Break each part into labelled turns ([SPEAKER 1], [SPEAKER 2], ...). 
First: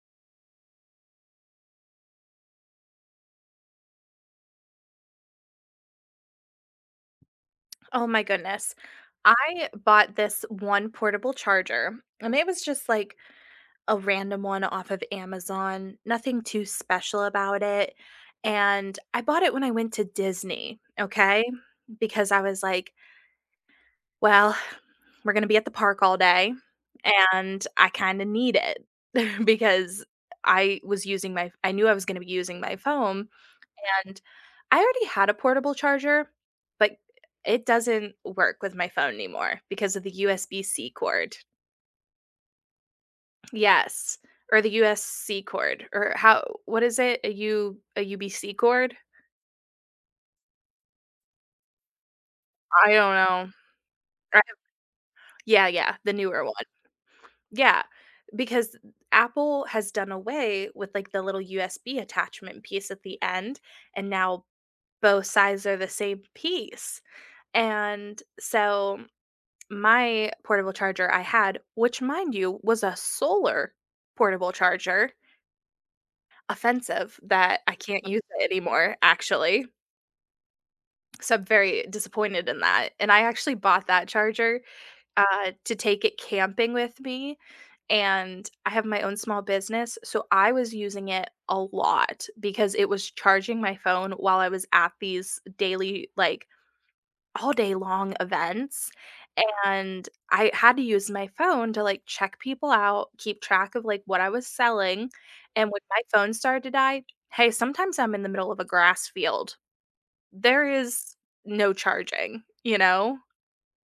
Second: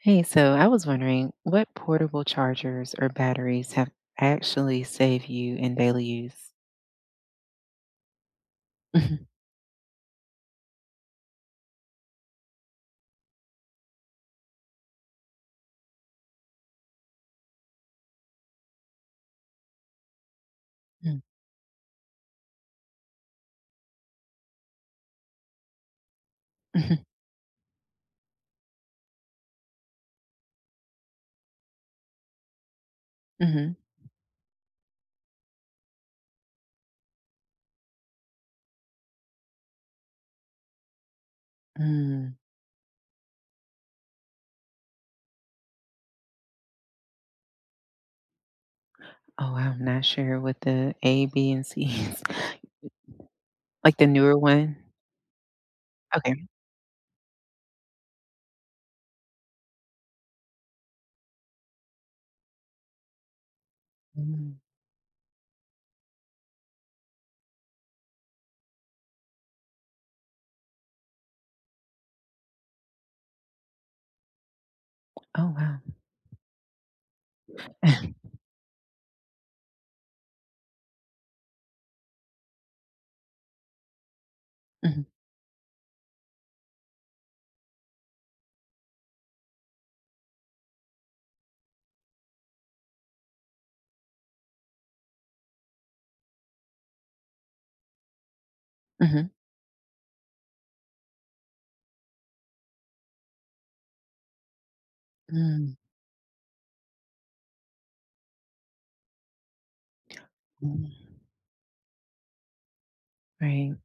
[SPEAKER 1] Hey, so I was wondering what portable chargers or batteries have actually saved you in daily use?
[SPEAKER 2] Oh my goodness.
[SPEAKER 1] Mhm.
[SPEAKER 2] I bought this one portable charger and it was just like a random one off of Amazon, nothing too special about it. And I bought it when I went to Disney,
[SPEAKER 1] Mm.
[SPEAKER 2] okay? Because I was like, well, we're going to be at the park all day
[SPEAKER 1] Mhm.
[SPEAKER 2] and I kind of need it because I knew I was going to be using my phone
[SPEAKER 1] Mhm.
[SPEAKER 2] and I already had a portable charger, but it doesn't work with my phone anymore because of the USB-C cord.
[SPEAKER 1] Mm.
[SPEAKER 2] Yes, or the USC cord, or how what is it? A UBC cord?
[SPEAKER 1] Oh, wow, I'm not sure what the A, B, and C is.
[SPEAKER 2] I don't know.
[SPEAKER 1] Like the newer
[SPEAKER 2] I
[SPEAKER 1] one?
[SPEAKER 2] Yeah, yeah, the newer
[SPEAKER 1] Okay.
[SPEAKER 2] one. Yeah, because Apple has done away with, like, the little USB attachment piece at the end, and now
[SPEAKER 1] Mm.
[SPEAKER 2] both sides are the same piece. And so my portable charger I had, which mind you was a solar portable charger,
[SPEAKER 1] Oh, wow.
[SPEAKER 2] offensive that I can't use it anymore actually. So I'm very disappointed in that. And I actually bought that charger
[SPEAKER 1] Mhm.
[SPEAKER 2] to take it camping with me. And I have my own small business. So I was using it a lot because it was charging my phone while I was at these daily, like, all day long events,
[SPEAKER 1] Mhm.
[SPEAKER 2] and I had to use my phone to, like, check people out, keep track of, like, what I was selling, and
[SPEAKER 1] Mm.
[SPEAKER 2] when my phone started to die, hey, sometimes I'm in the middle of a grass field. There
[SPEAKER 1] Mm.
[SPEAKER 2] is no charging, you know?
[SPEAKER 1] Right.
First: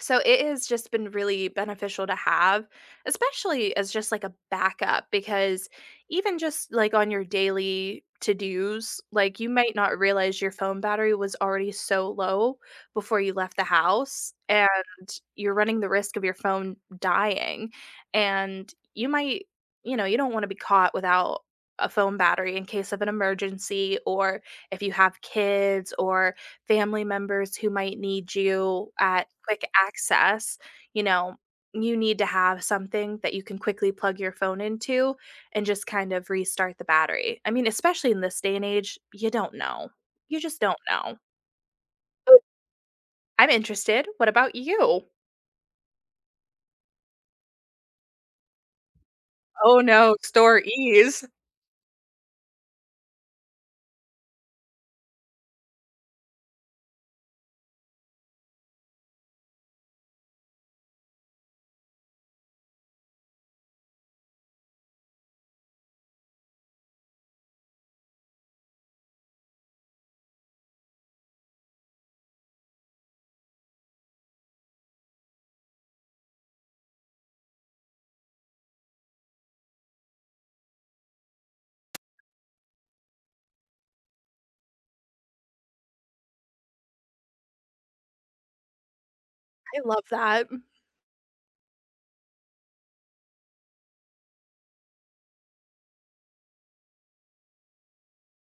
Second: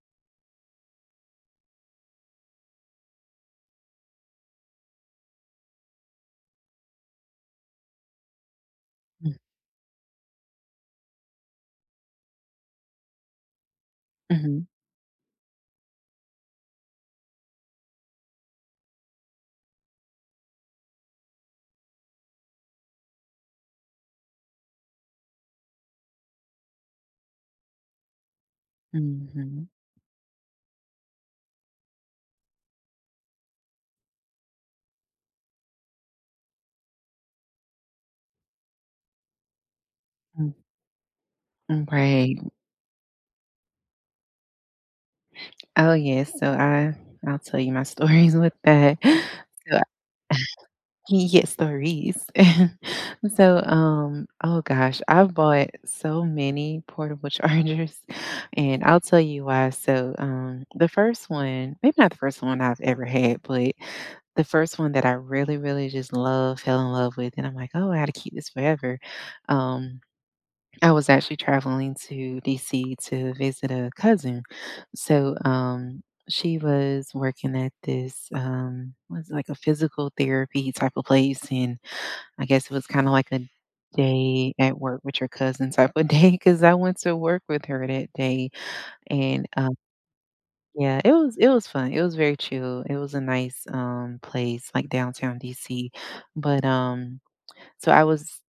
[SPEAKER 2] So it has just been really beneficial to have, especially as just like a backup, because even just like on your daily to dos,
[SPEAKER 1] Mm.
[SPEAKER 2] like, you might not realize your phone battery was already so low before you left the house,
[SPEAKER 1] Mhm.
[SPEAKER 2] and you're running the risk of your phone dying. And you might, you know, you don't want to be caught without a phone battery in case of an emergency, or if you have kids or family members who might need you at quick
[SPEAKER 1] Mhm.
[SPEAKER 2] access, you know, you need to have something that you can quickly plug your phone into and just kind of restart the battery. I mean, especially in this day and age, you don't know. You
[SPEAKER 1] Mm.
[SPEAKER 2] just don't know.
[SPEAKER 1] Mm. Right.
[SPEAKER 2] Oh, I'm interested. What about you?
[SPEAKER 1] Oh, yes. So I'll tell you my stories with that. So
[SPEAKER 2] Oh no, store ease.
[SPEAKER 1] yes, stories. So, oh gosh, I've bought so many portable chargers, and I'll tell you why. So, the first one, maybe not the first one I've ever had, but the first one that I really, really just love, fell in love with, and I'm like, oh, I gotta keep this forever. Um, I was actually traveling to DC to visit a cousin. So, she was working at this was like a physical therapy type of place, and I guess it was kinda like a day at work with your cousin type of day, cause I went to work with her that day, and
[SPEAKER 2] I love that.
[SPEAKER 1] yeah, it was fun, it was very chill, it was a nice, place, like, downtown DC, but so I was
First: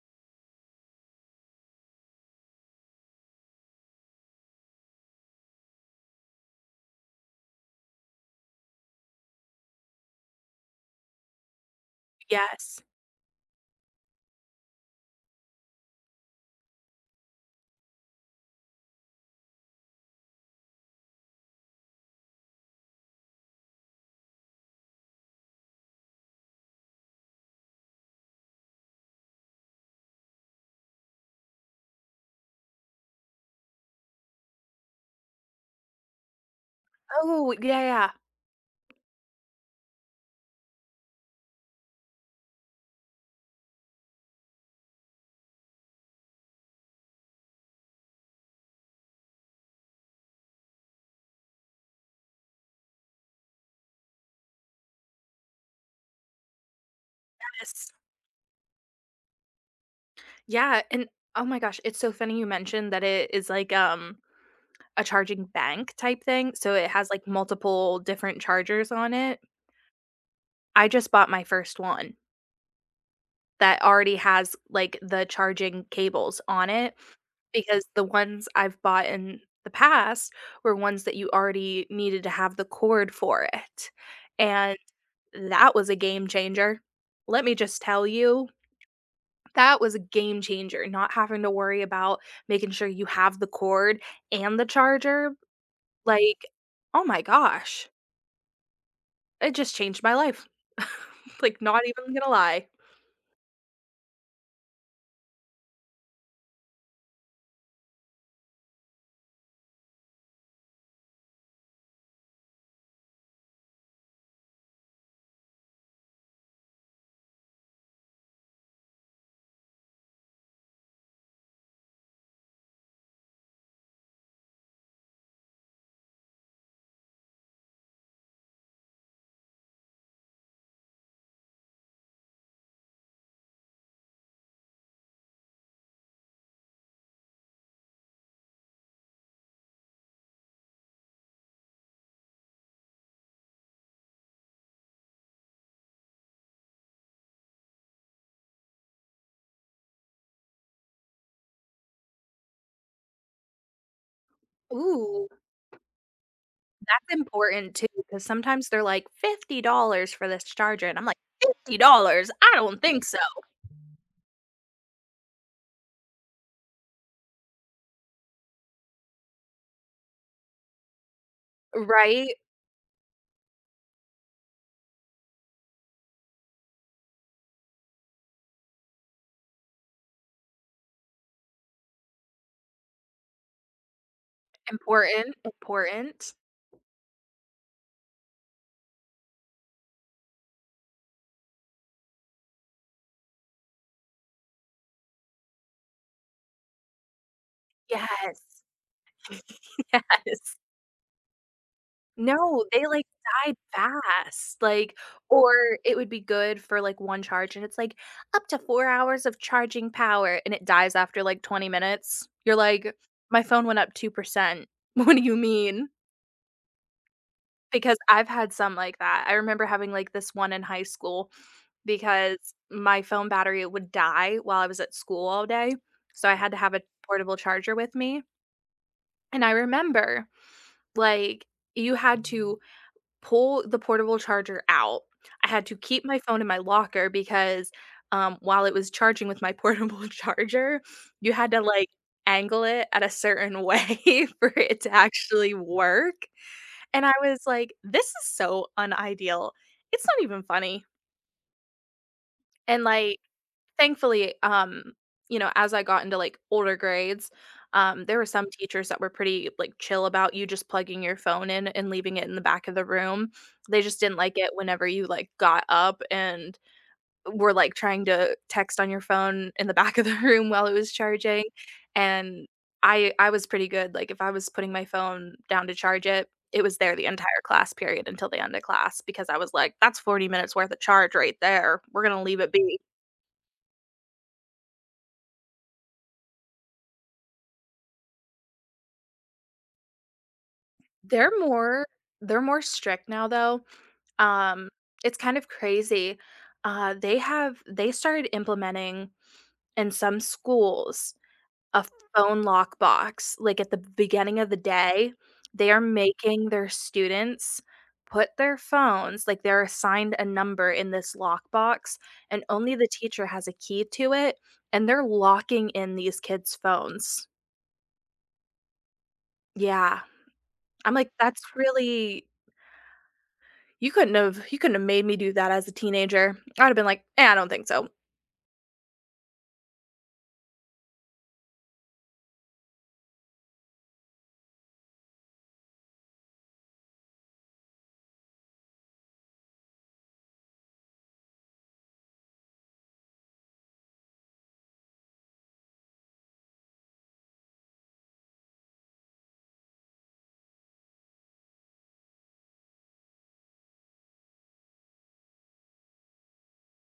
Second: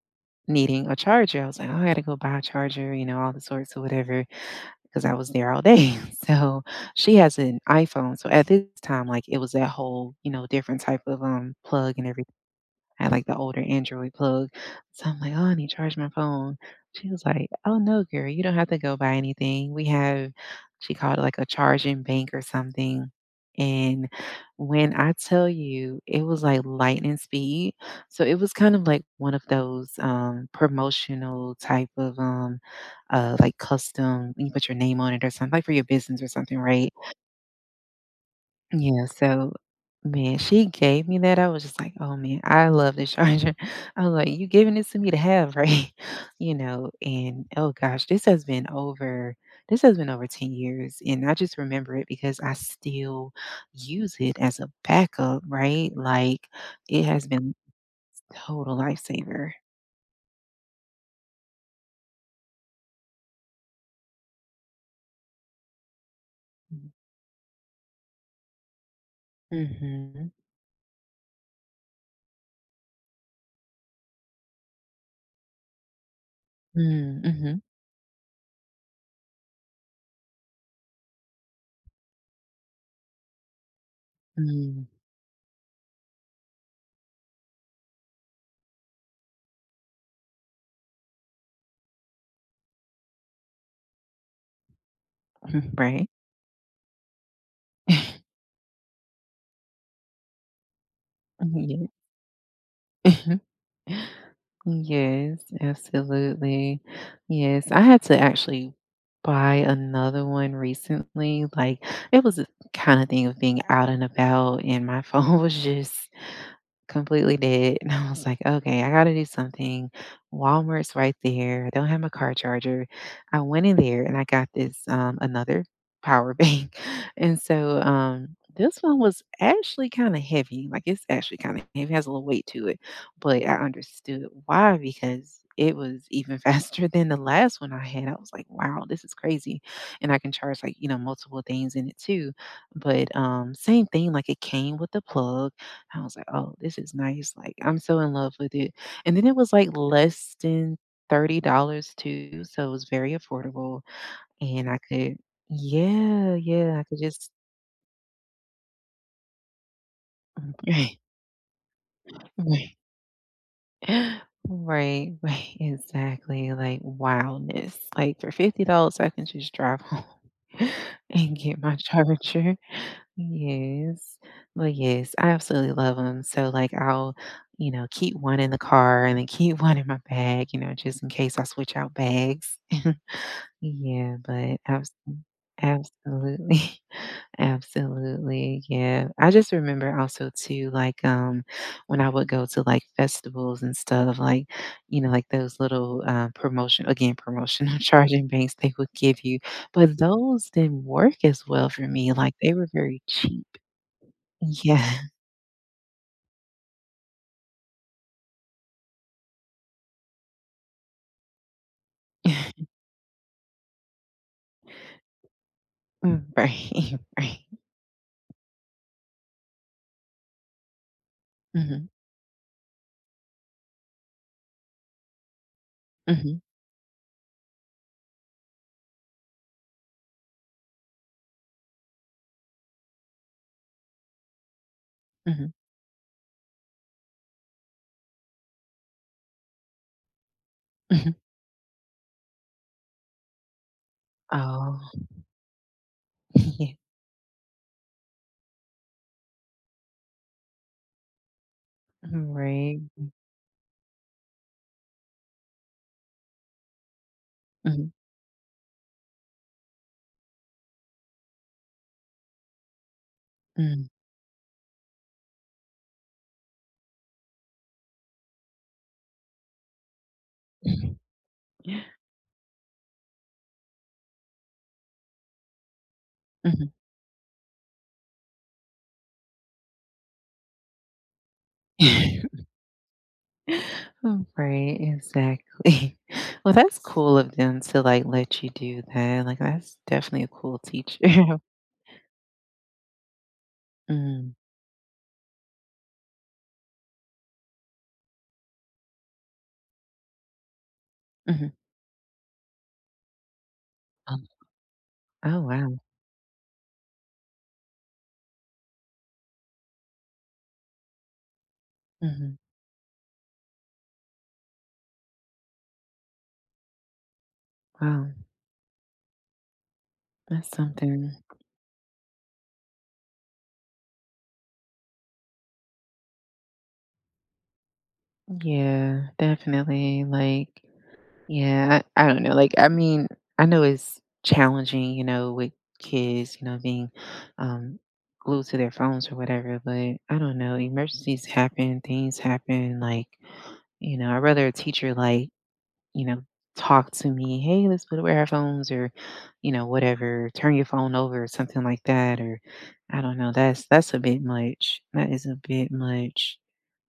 [SPEAKER 1] needing a charger, I was like, "Oh, I gotta go buy a charger," you know, all the sorts or cause I was there all day, so she has an iPhone, so at this time, like, it was that whole, you know, different type of, plug and everything.
[SPEAKER 2] Yes.
[SPEAKER 1] I had like the older Android plug. So I'm like, oh, I need to charge my phone. She was like, oh, no, girl, you don't have to go buy anything. We have, she called it like a charging bank or something. And when I tell you, it was like lightning speed. So it was kind of like one of those promotional type of like custom, you put your name on it or something, like for your business or something, right?
[SPEAKER 2] Oh, yeah, yeah.
[SPEAKER 1] Yeah, so, man, she gave me that, I was just like, "Oh, man, I love this charger." I was like, "You giving this to me to have, right?" You know, and, oh gosh, this has been over 10 years, and I just remember it because I still use it as a backup, right? Like, it has been
[SPEAKER 2] Yes.
[SPEAKER 1] total lifesaver.
[SPEAKER 2] Yeah, and oh my gosh, it's so funny you mentioned that it is like a charging bank type thing, so it has, like, multiple different chargers on it.
[SPEAKER 1] Mhm.
[SPEAKER 2] I just bought my first one that already has, like, the charging cables on it
[SPEAKER 1] Mm. Mhm.
[SPEAKER 2] because the ones I've bought in the past were ones that you already needed to have the cord for it, and
[SPEAKER 1] Mm.
[SPEAKER 2] that was a game changer. Let me just tell you, that was a game changer, not having to worry about making sure you have the cord and the charger,
[SPEAKER 1] Mhm. Right.
[SPEAKER 2] like, oh my gosh. It just changed my life. Like, not
[SPEAKER 1] Yeah.
[SPEAKER 2] even gonna lie.
[SPEAKER 1] Yes, absolutely. Yes, I had to actually buy another one recently. Like, it was a kind of thing of being out and about, and my phone was just completely dead, and I was like, "Okay, I gotta do something." Walmart's right there, I don't have my car charger. I went in there and I got this, another power bank, and so, this one was actually kinda heavy, like, it's actually kinda heavy, has a little weight to it, but I understood why because it was even faster than the last one I had. I was like, "Wow, this is crazy," and I can charge, like, you know, multiple things in it too, but same thing, like, it came with the plug, I was like, "Oh, this is nice, like, I'm so in love with it." And then it was, like, less than $30 too, so it was very affordable, and I could
[SPEAKER 2] Ooh,
[SPEAKER 1] yeah, yeah, I could
[SPEAKER 2] that's
[SPEAKER 1] just
[SPEAKER 2] important too, because sometimes they're like, $50 for this charger, and I'm like, $50? I
[SPEAKER 1] right,
[SPEAKER 2] don't think so.
[SPEAKER 1] right. Right, right, exactly, like, wildness, like, for $50, I can just drive home and get my
[SPEAKER 2] Right?
[SPEAKER 1] charger. Yes. Well, yes, I absolutely love them. So, like, I'll, you know, keep one in the car and then keep one in my bag, you know, just in case I switch out bags. Yeah, but
[SPEAKER 2] Important, important.
[SPEAKER 1] absolutely, absolutely, yeah. I just remember also too, like, when I would go to, like, festivals and stuff, like, you know, like, those little, promotional charging
[SPEAKER 2] Yes,
[SPEAKER 1] banks they would give you, but those
[SPEAKER 2] yes.
[SPEAKER 1] didn't work as well for me, like, they
[SPEAKER 2] No,
[SPEAKER 1] were
[SPEAKER 2] they,
[SPEAKER 1] very
[SPEAKER 2] like,
[SPEAKER 1] cheap.
[SPEAKER 2] died fast,
[SPEAKER 1] Yeah.
[SPEAKER 2] like, or it would be good for, like, 1 charge, and it's like, "Up to 4 hours of charging power," and it dies after, like, 20 minutes. You're like, "My phone went up 2%." What do you mean?
[SPEAKER 1] Mm. Right. Right.
[SPEAKER 2] Because I've had some like that. I remember having, like, this one in high school
[SPEAKER 1] Mhm.
[SPEAKER 2] because my phone battery would die while I was at school all day, so I
[SPEAKER 1] Mhm.
[SPEAKER 2] had to have a portable charger with me, and I remember, like, you had to pull the portable charger out. I
[SPEAKER 1] Mhm.
[SPEAKER 2] had to keep my phone in my locker because, while it was charging with my portable charger,
[SPEAKER 1] Mhm.
[SPEAKER 2] you had to, like, angle it at a certain way for
[SPEAKER 1] Oh.
[SPEAKER 2] it to actually work.
[SPEAKER 1] Yeah.
[SPEAKER 2] And I was like, "This is so unideal. It's not even funny."
[SPEAKER 1] Right.
[SPEAKER 2] And, like, thankfully, you know, as I got into, like, older grades,
[SPEAKER 1] Mhm.
[SPEAKER 2] there were some teachers that were pretty, like, chill about you just plugging your phone in and leaving it in the back of the room. They
[SPEAKER 1] Mm.
[SPEAKER 2] just didn't like it whenever you, like, got up and were, like, trying to text on your phone in the back of the room while it was
[SPEAKER 1] Mhm.
[SPEAKER 2] charging, and I was pretty good, like, if I was putting my phone down to charge it, it
[SPEAKER 1] Mhm.
[SPEAKER 2] was there the entire class period until the end of class because I was like, "That's 40 minutes worth of charge right there. We're gonna leave it be."
[SPEAKER 1] Oh. Right, exactly. Well, that's cool of them to like let you do that. Like that's definitely a cool teacher.
[SPEAKER 2] They're more they're more strict now, though.
[SPEAKER 1] Mm.
[SPEAKER 2] Um, it's kind of crazy. They started implementing in some schools
[SPEAKER 1] Mhm.
[SPEAKER 2] a phone lock box, like, at the
[SPEAKER 1] Um,
[SPEAKER 2] beginning of the day.
[SPEAKER 1] oh,
[SPEAKER 2] They
[SPEAKER 1] wow.
[SPEAKER 2] are making their students put their phones, like, they're assigned a number in this lock box,
[SPEAKER 1] Mhm.
[SPEAKER 2] and only the teacher has a key to it, and they're locking in these kids' phones.
[SPEAKER 1] Wow.
[SPEAKER 2] Yeah.
[SPEAKER 1] That's
[SPEAKER 2] I'm like,
[SPEAKER 1] something.
[SPEAKER 2] "That's really you couldn't have made me do that as a teenager." I'd have been like, "Eh, I don't think so."
[SPEAKER 1] Yeah, definitely. Like yeah, I don't know. Like, I mean, I know it's challenging, you know, with kids, you know, being um, glued to their phones or whatever, but I don't know. Emergencies happen, things happen. Like, you know, I'd rather a teacher, like, you know, talk to me, hey, let's put away our phones or, you know, whatever, turn your phone over or something like that. Or, I don't know. That's a bit much. That is a bit much.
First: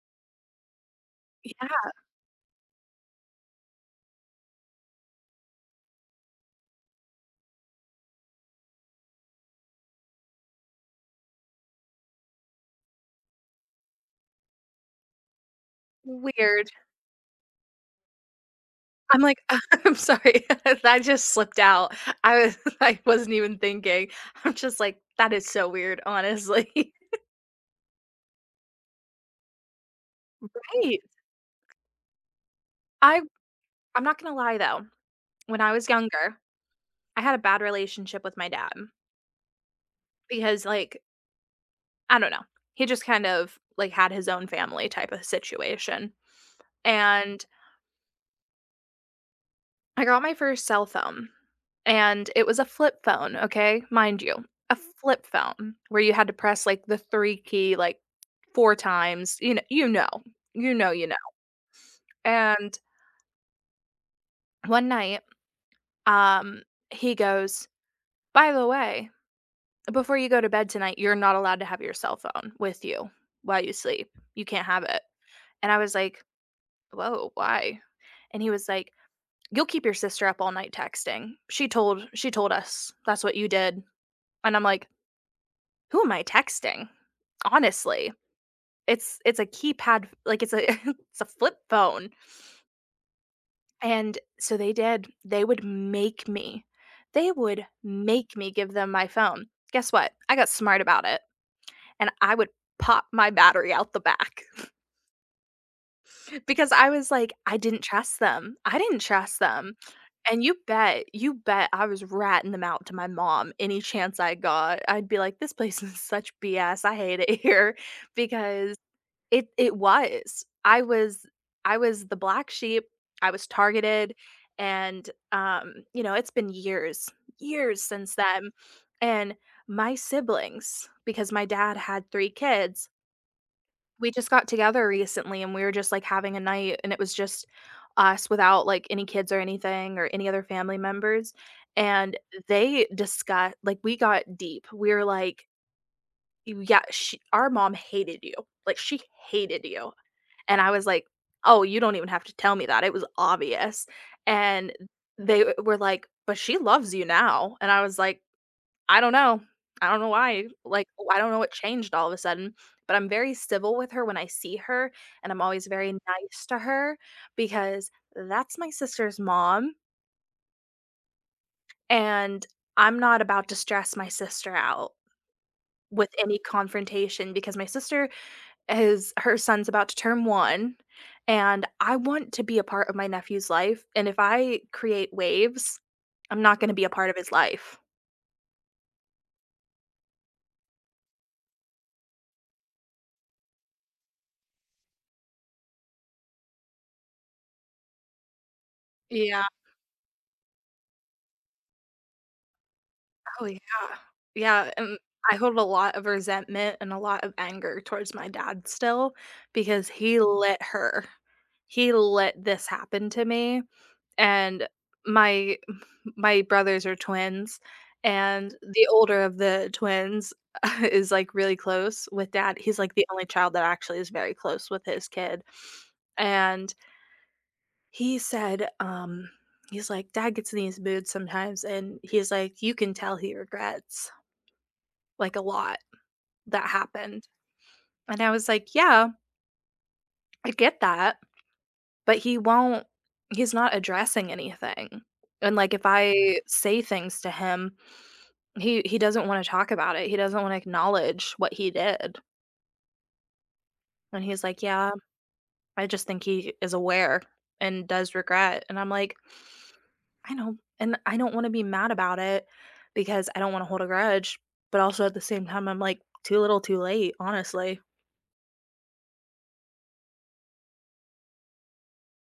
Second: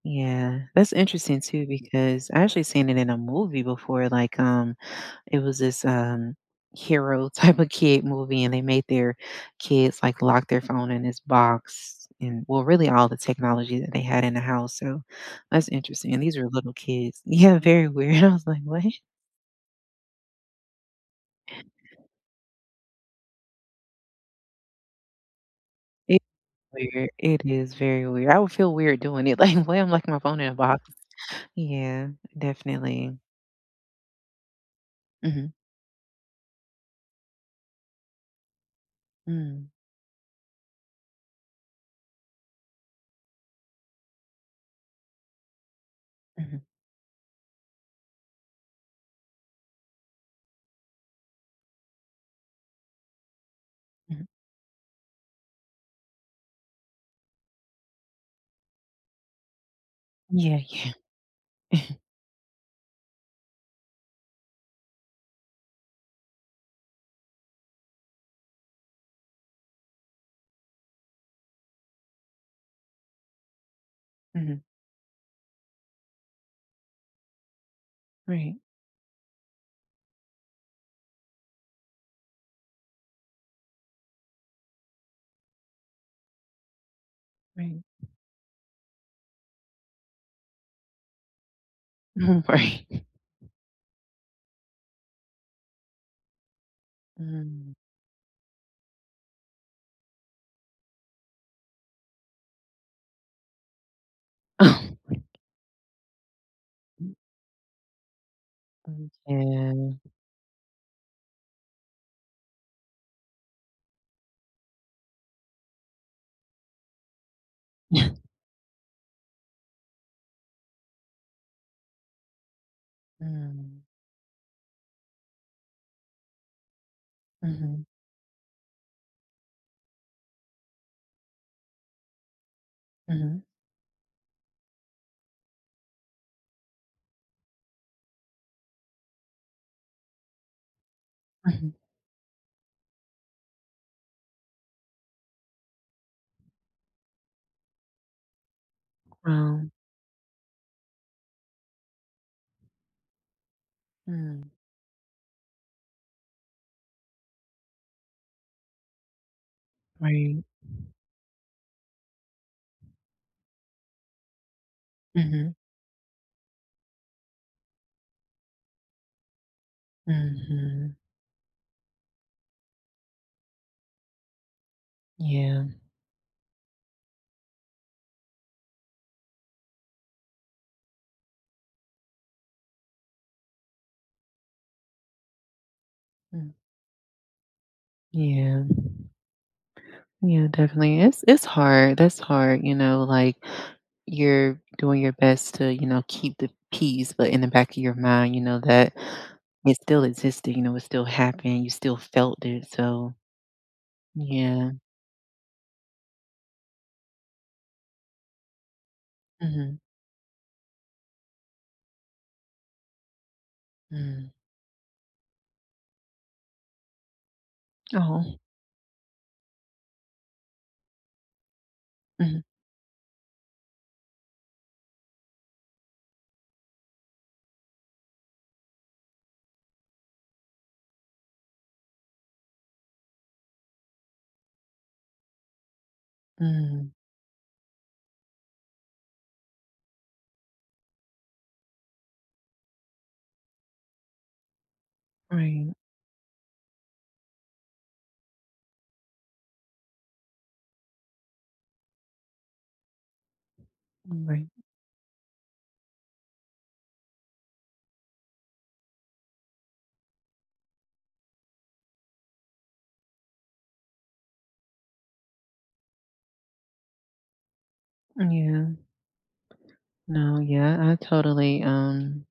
[SPEAKER 1] Yeah, that's interesting too
[SPEAKER 2] Yeah,
[SPEAKER 1] because I actually seen it in a movie before. Like, it was this, hero type of kid movie, and they made their kids, like, lock their phone in this box and well, really all the technology that they had in the house, so that's interesting, and these were
[SPEAKER 2] weird.
[SPEAKER 1] little kids. Yeah, very weird. I was like, "What?"
[SPEAKER 2] I'm like, "I'm sorry, that just slipped out." I was I wasn't even thinking. I'm just like, "That is so weird,
[SPEAKER 1] It's
[SPEAKER 2] honestly."
[SPEAKER 1] weird. It is very weird. I would feel weird doing it, like, "Why I'm locking my phone in a box?"
[SPEAKER 2] Right.
[SPEAKER 1] Yeah, definitely.
[SPEAKER 2] I I'm not gonna lie though,
[SPEAKER 1] Mhm.
[SPEAKER 2] when I was younger, I had a bad relationship with my dad
[SPEAKER 1] Mm.
[SPEAKER 2] because, like, I don't know, he just kind of, like, had his own family type of situation,
[SPEAKER 1] Mhm.
[SPEAKER 2] and I got my first cell phone, and it was a flip phone, okay? Mind
[SPEAKER 1] Mhm.
[SPEAKER 2] you, a flip phone where you had to press, like, the 3 key, like, 4 times, you know, you know.
[SPEAKER 1] Yeah,
[SPEAKER 2] You know,
[SPEAKER 1] yeah.
[SPEAKER 2] you know. And one night, um, he goes, "By the way, before you go to bed tonight, you're not allowed to have your cell phone with you while you sleep. You
[SPEAKER 1] Mhm.
[SPEAKER 2] can't have it." And I was like, "Whoa, why?" And he
[SPEAKER 1] Right,
[SPEAKER 2] was like, "You'll keep your sister up all night texting. She told us that's what you did." And I'm like, who am I texting?
[SPEAKER 1] right.
[SPEAKER 2] Honestly, it's a keypad, like, it's a it's a flip phone,
[SPEAKER 1] Right.
[SPEAKER 2] and so they did. They would
[SPEAKER 1] Mm.
[SPEAKER 2] make me give them my phone. Guess what? I got smart about it, and I would pop my battery out the back because I was like, "I didn't trust them. I didn't trust them." And you bet I was ratting them out to my mom any chance I got. I'd be like, "This place is such BS. I hate it here,"
[SPEAKER 1] Yeah.
[SPEAKER 2] because it was. I was the black sheep, I was
[SPEAKER 1] Mm.
[SPEAKER 2] targeted, and, you know, it's been years, years
[SPEAKER 1] Mhm.
[SPEAKER 2] since then, and my siblings, because my dad had 3 kids,
[SPEAKER 1] Mhm.
[SPEAKER 2] we just got together recently, and we were just, like, having a night, and it was just us without, like, any kids or anything or any other family members,
[SPEAKER 1] Mhm.
[SPEAKER 2] and they discussed, like, we got deep. We were like, Yeah, she our mom hated you. Like, she hated
[SPEAKER 1] Wow.
[SPEAKER 2] you." And I was like, "Oh, you don't even have to tell me that, it was obvious."
[SPEAKER 1] Mm.
[SPEAKER 2] And they w were like, "But she loves you now." And I was like, "I don't know. I don't know
[SPEAKER 1] Right.
[SPEAKER 2] why, like, I don't know what changed all of a sudden." But I'm very civil with her when I see her, and I'm
[SPEAKER 1] Mhm.
[SPEAKER 2] always very nice to her because that's my sister's mom,
[SPEAKER 1] Mhm.
[SPEAKER 2] and I'm not about to stress my sister out
[SPEAKER 1] Yeah.
[SPEAKER 2] with any confrontation because my sister his her son's about to turn 1, and I want to be a part of my nephew's life, and if I create waves, I'm
[SPEAKER 1] Mm.
[SPEAKER 2] not gonna be a part of his life.
[SPEAKER 1] Yeah. Yeah, definitely. It's hard. That's hard, you know, like, you're doing your best to, you know, keep the peace, but in the back of your mind, you know, that
[SPEAKER 2] Yeah.
[SPEAKER 1] it still existed, you know, it still happened, you still felt it, so
[SPEAKER 2] Oh, yeah.
[SPEAKER 1] yeah.
[SPEAKER 2] Yeah, and I hold a lot of resentment and a lot of anger towards my dad still
[SPEAKER 1] Mhm.
[SPEAKER 2] because he let this happen to me,
[SPEAKER 1] Mm.
[SPEAKER 2] and my my brothers are twins,
[SPEAKER 1] Oh.
[SPEAKER 2] and the older of the twins is, like, really close with
[SPEAKER 1] Mhm.
[SPEAKER 2] dad. He's, like, the only child that actually is very close with his kid, and he said, he's like, "Dad gets in these moods sometimes," and he's like, "You can tell he regrets, like, a lot that
[SPEAKER 1] Mm.
[SPEAKER 2] happened." And I was like, "Yeah, I get that," but he's not addressing anything, and, like,
[SPEAKER 1] Right,
[SPEAKER 2] if I say things to him, he doesn't wanna talk about it, he doesn't wanna acknowledge what he did, and he's
[SPEAKER 1] right.
[SPEAKER 2] like, "Yeah, I just think he is aware and does regret," and I'm like, "I know, and I don't wanna be mad about it because I don't wanna hold a grudge," but also at the same time, I'm like, "Too little, too late," honestly.
[SPEAKER 1] Yeah. No, yeah, I totally,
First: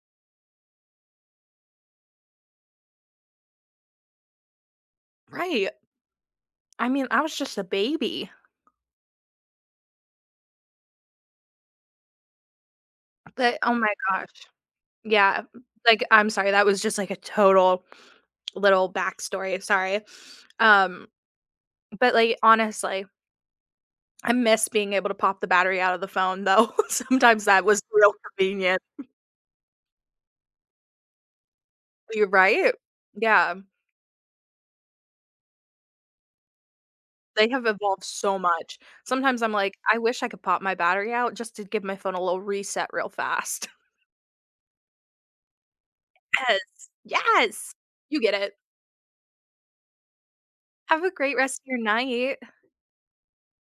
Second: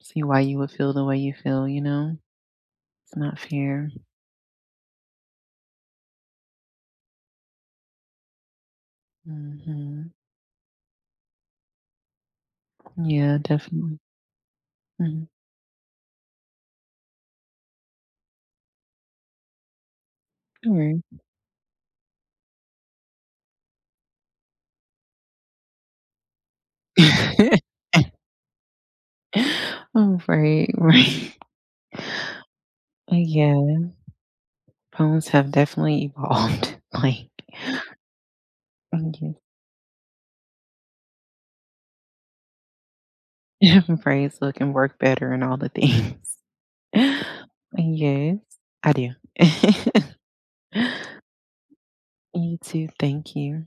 [SPEAKER 1] see why you would feel the way you feel, you know? It's not fair.
[SPEAKER 2] Right, I mean, I was just a baby,
[SPEAKER 1] Mhm. Yeah,
[SPEAKER 2] but oh my
[SPEAKER 1] definitely.
[SPEAKER 2] gosh.
[SPEAKER 1] Mhm.
[SPEAKER 2] Yeah, like, I'm sorry, that was just, like, a total little backstory, sorry,
[SPEAKER 1] Don't worry.
[SPEAKER 2] um, but, like, honestly I miss being able to pop the battery out of the phone though. Sometimes that was real convenient.
[SPEAKER 1] Oh, right, right.
[SPEAKER 2] You're right.
[SPEAKER 1] But
[SPEAKER 2] Yeah,
[SPEAKER 1] yeah, phones have definitely evolved. Like,
[SPEAKER 2] they have
[SPEAKER 1] yes.
[SPEAKER 2] evolved so much. Sometimes I'm like, "I wish I could pop my battery out just to give my phone a little reset real fast."
[SPEAKER 1] Different phrase look and work better and all the things.
[SPEAKER 2] Yes, yes. You get
[SPEAKER 1] Yes,
[SPEAKER 2] it.
[SPEAKER 1] I do.
[SPEAKER 2] Have a great rest of your night.
[SPEAKER 1] You too. Thank you.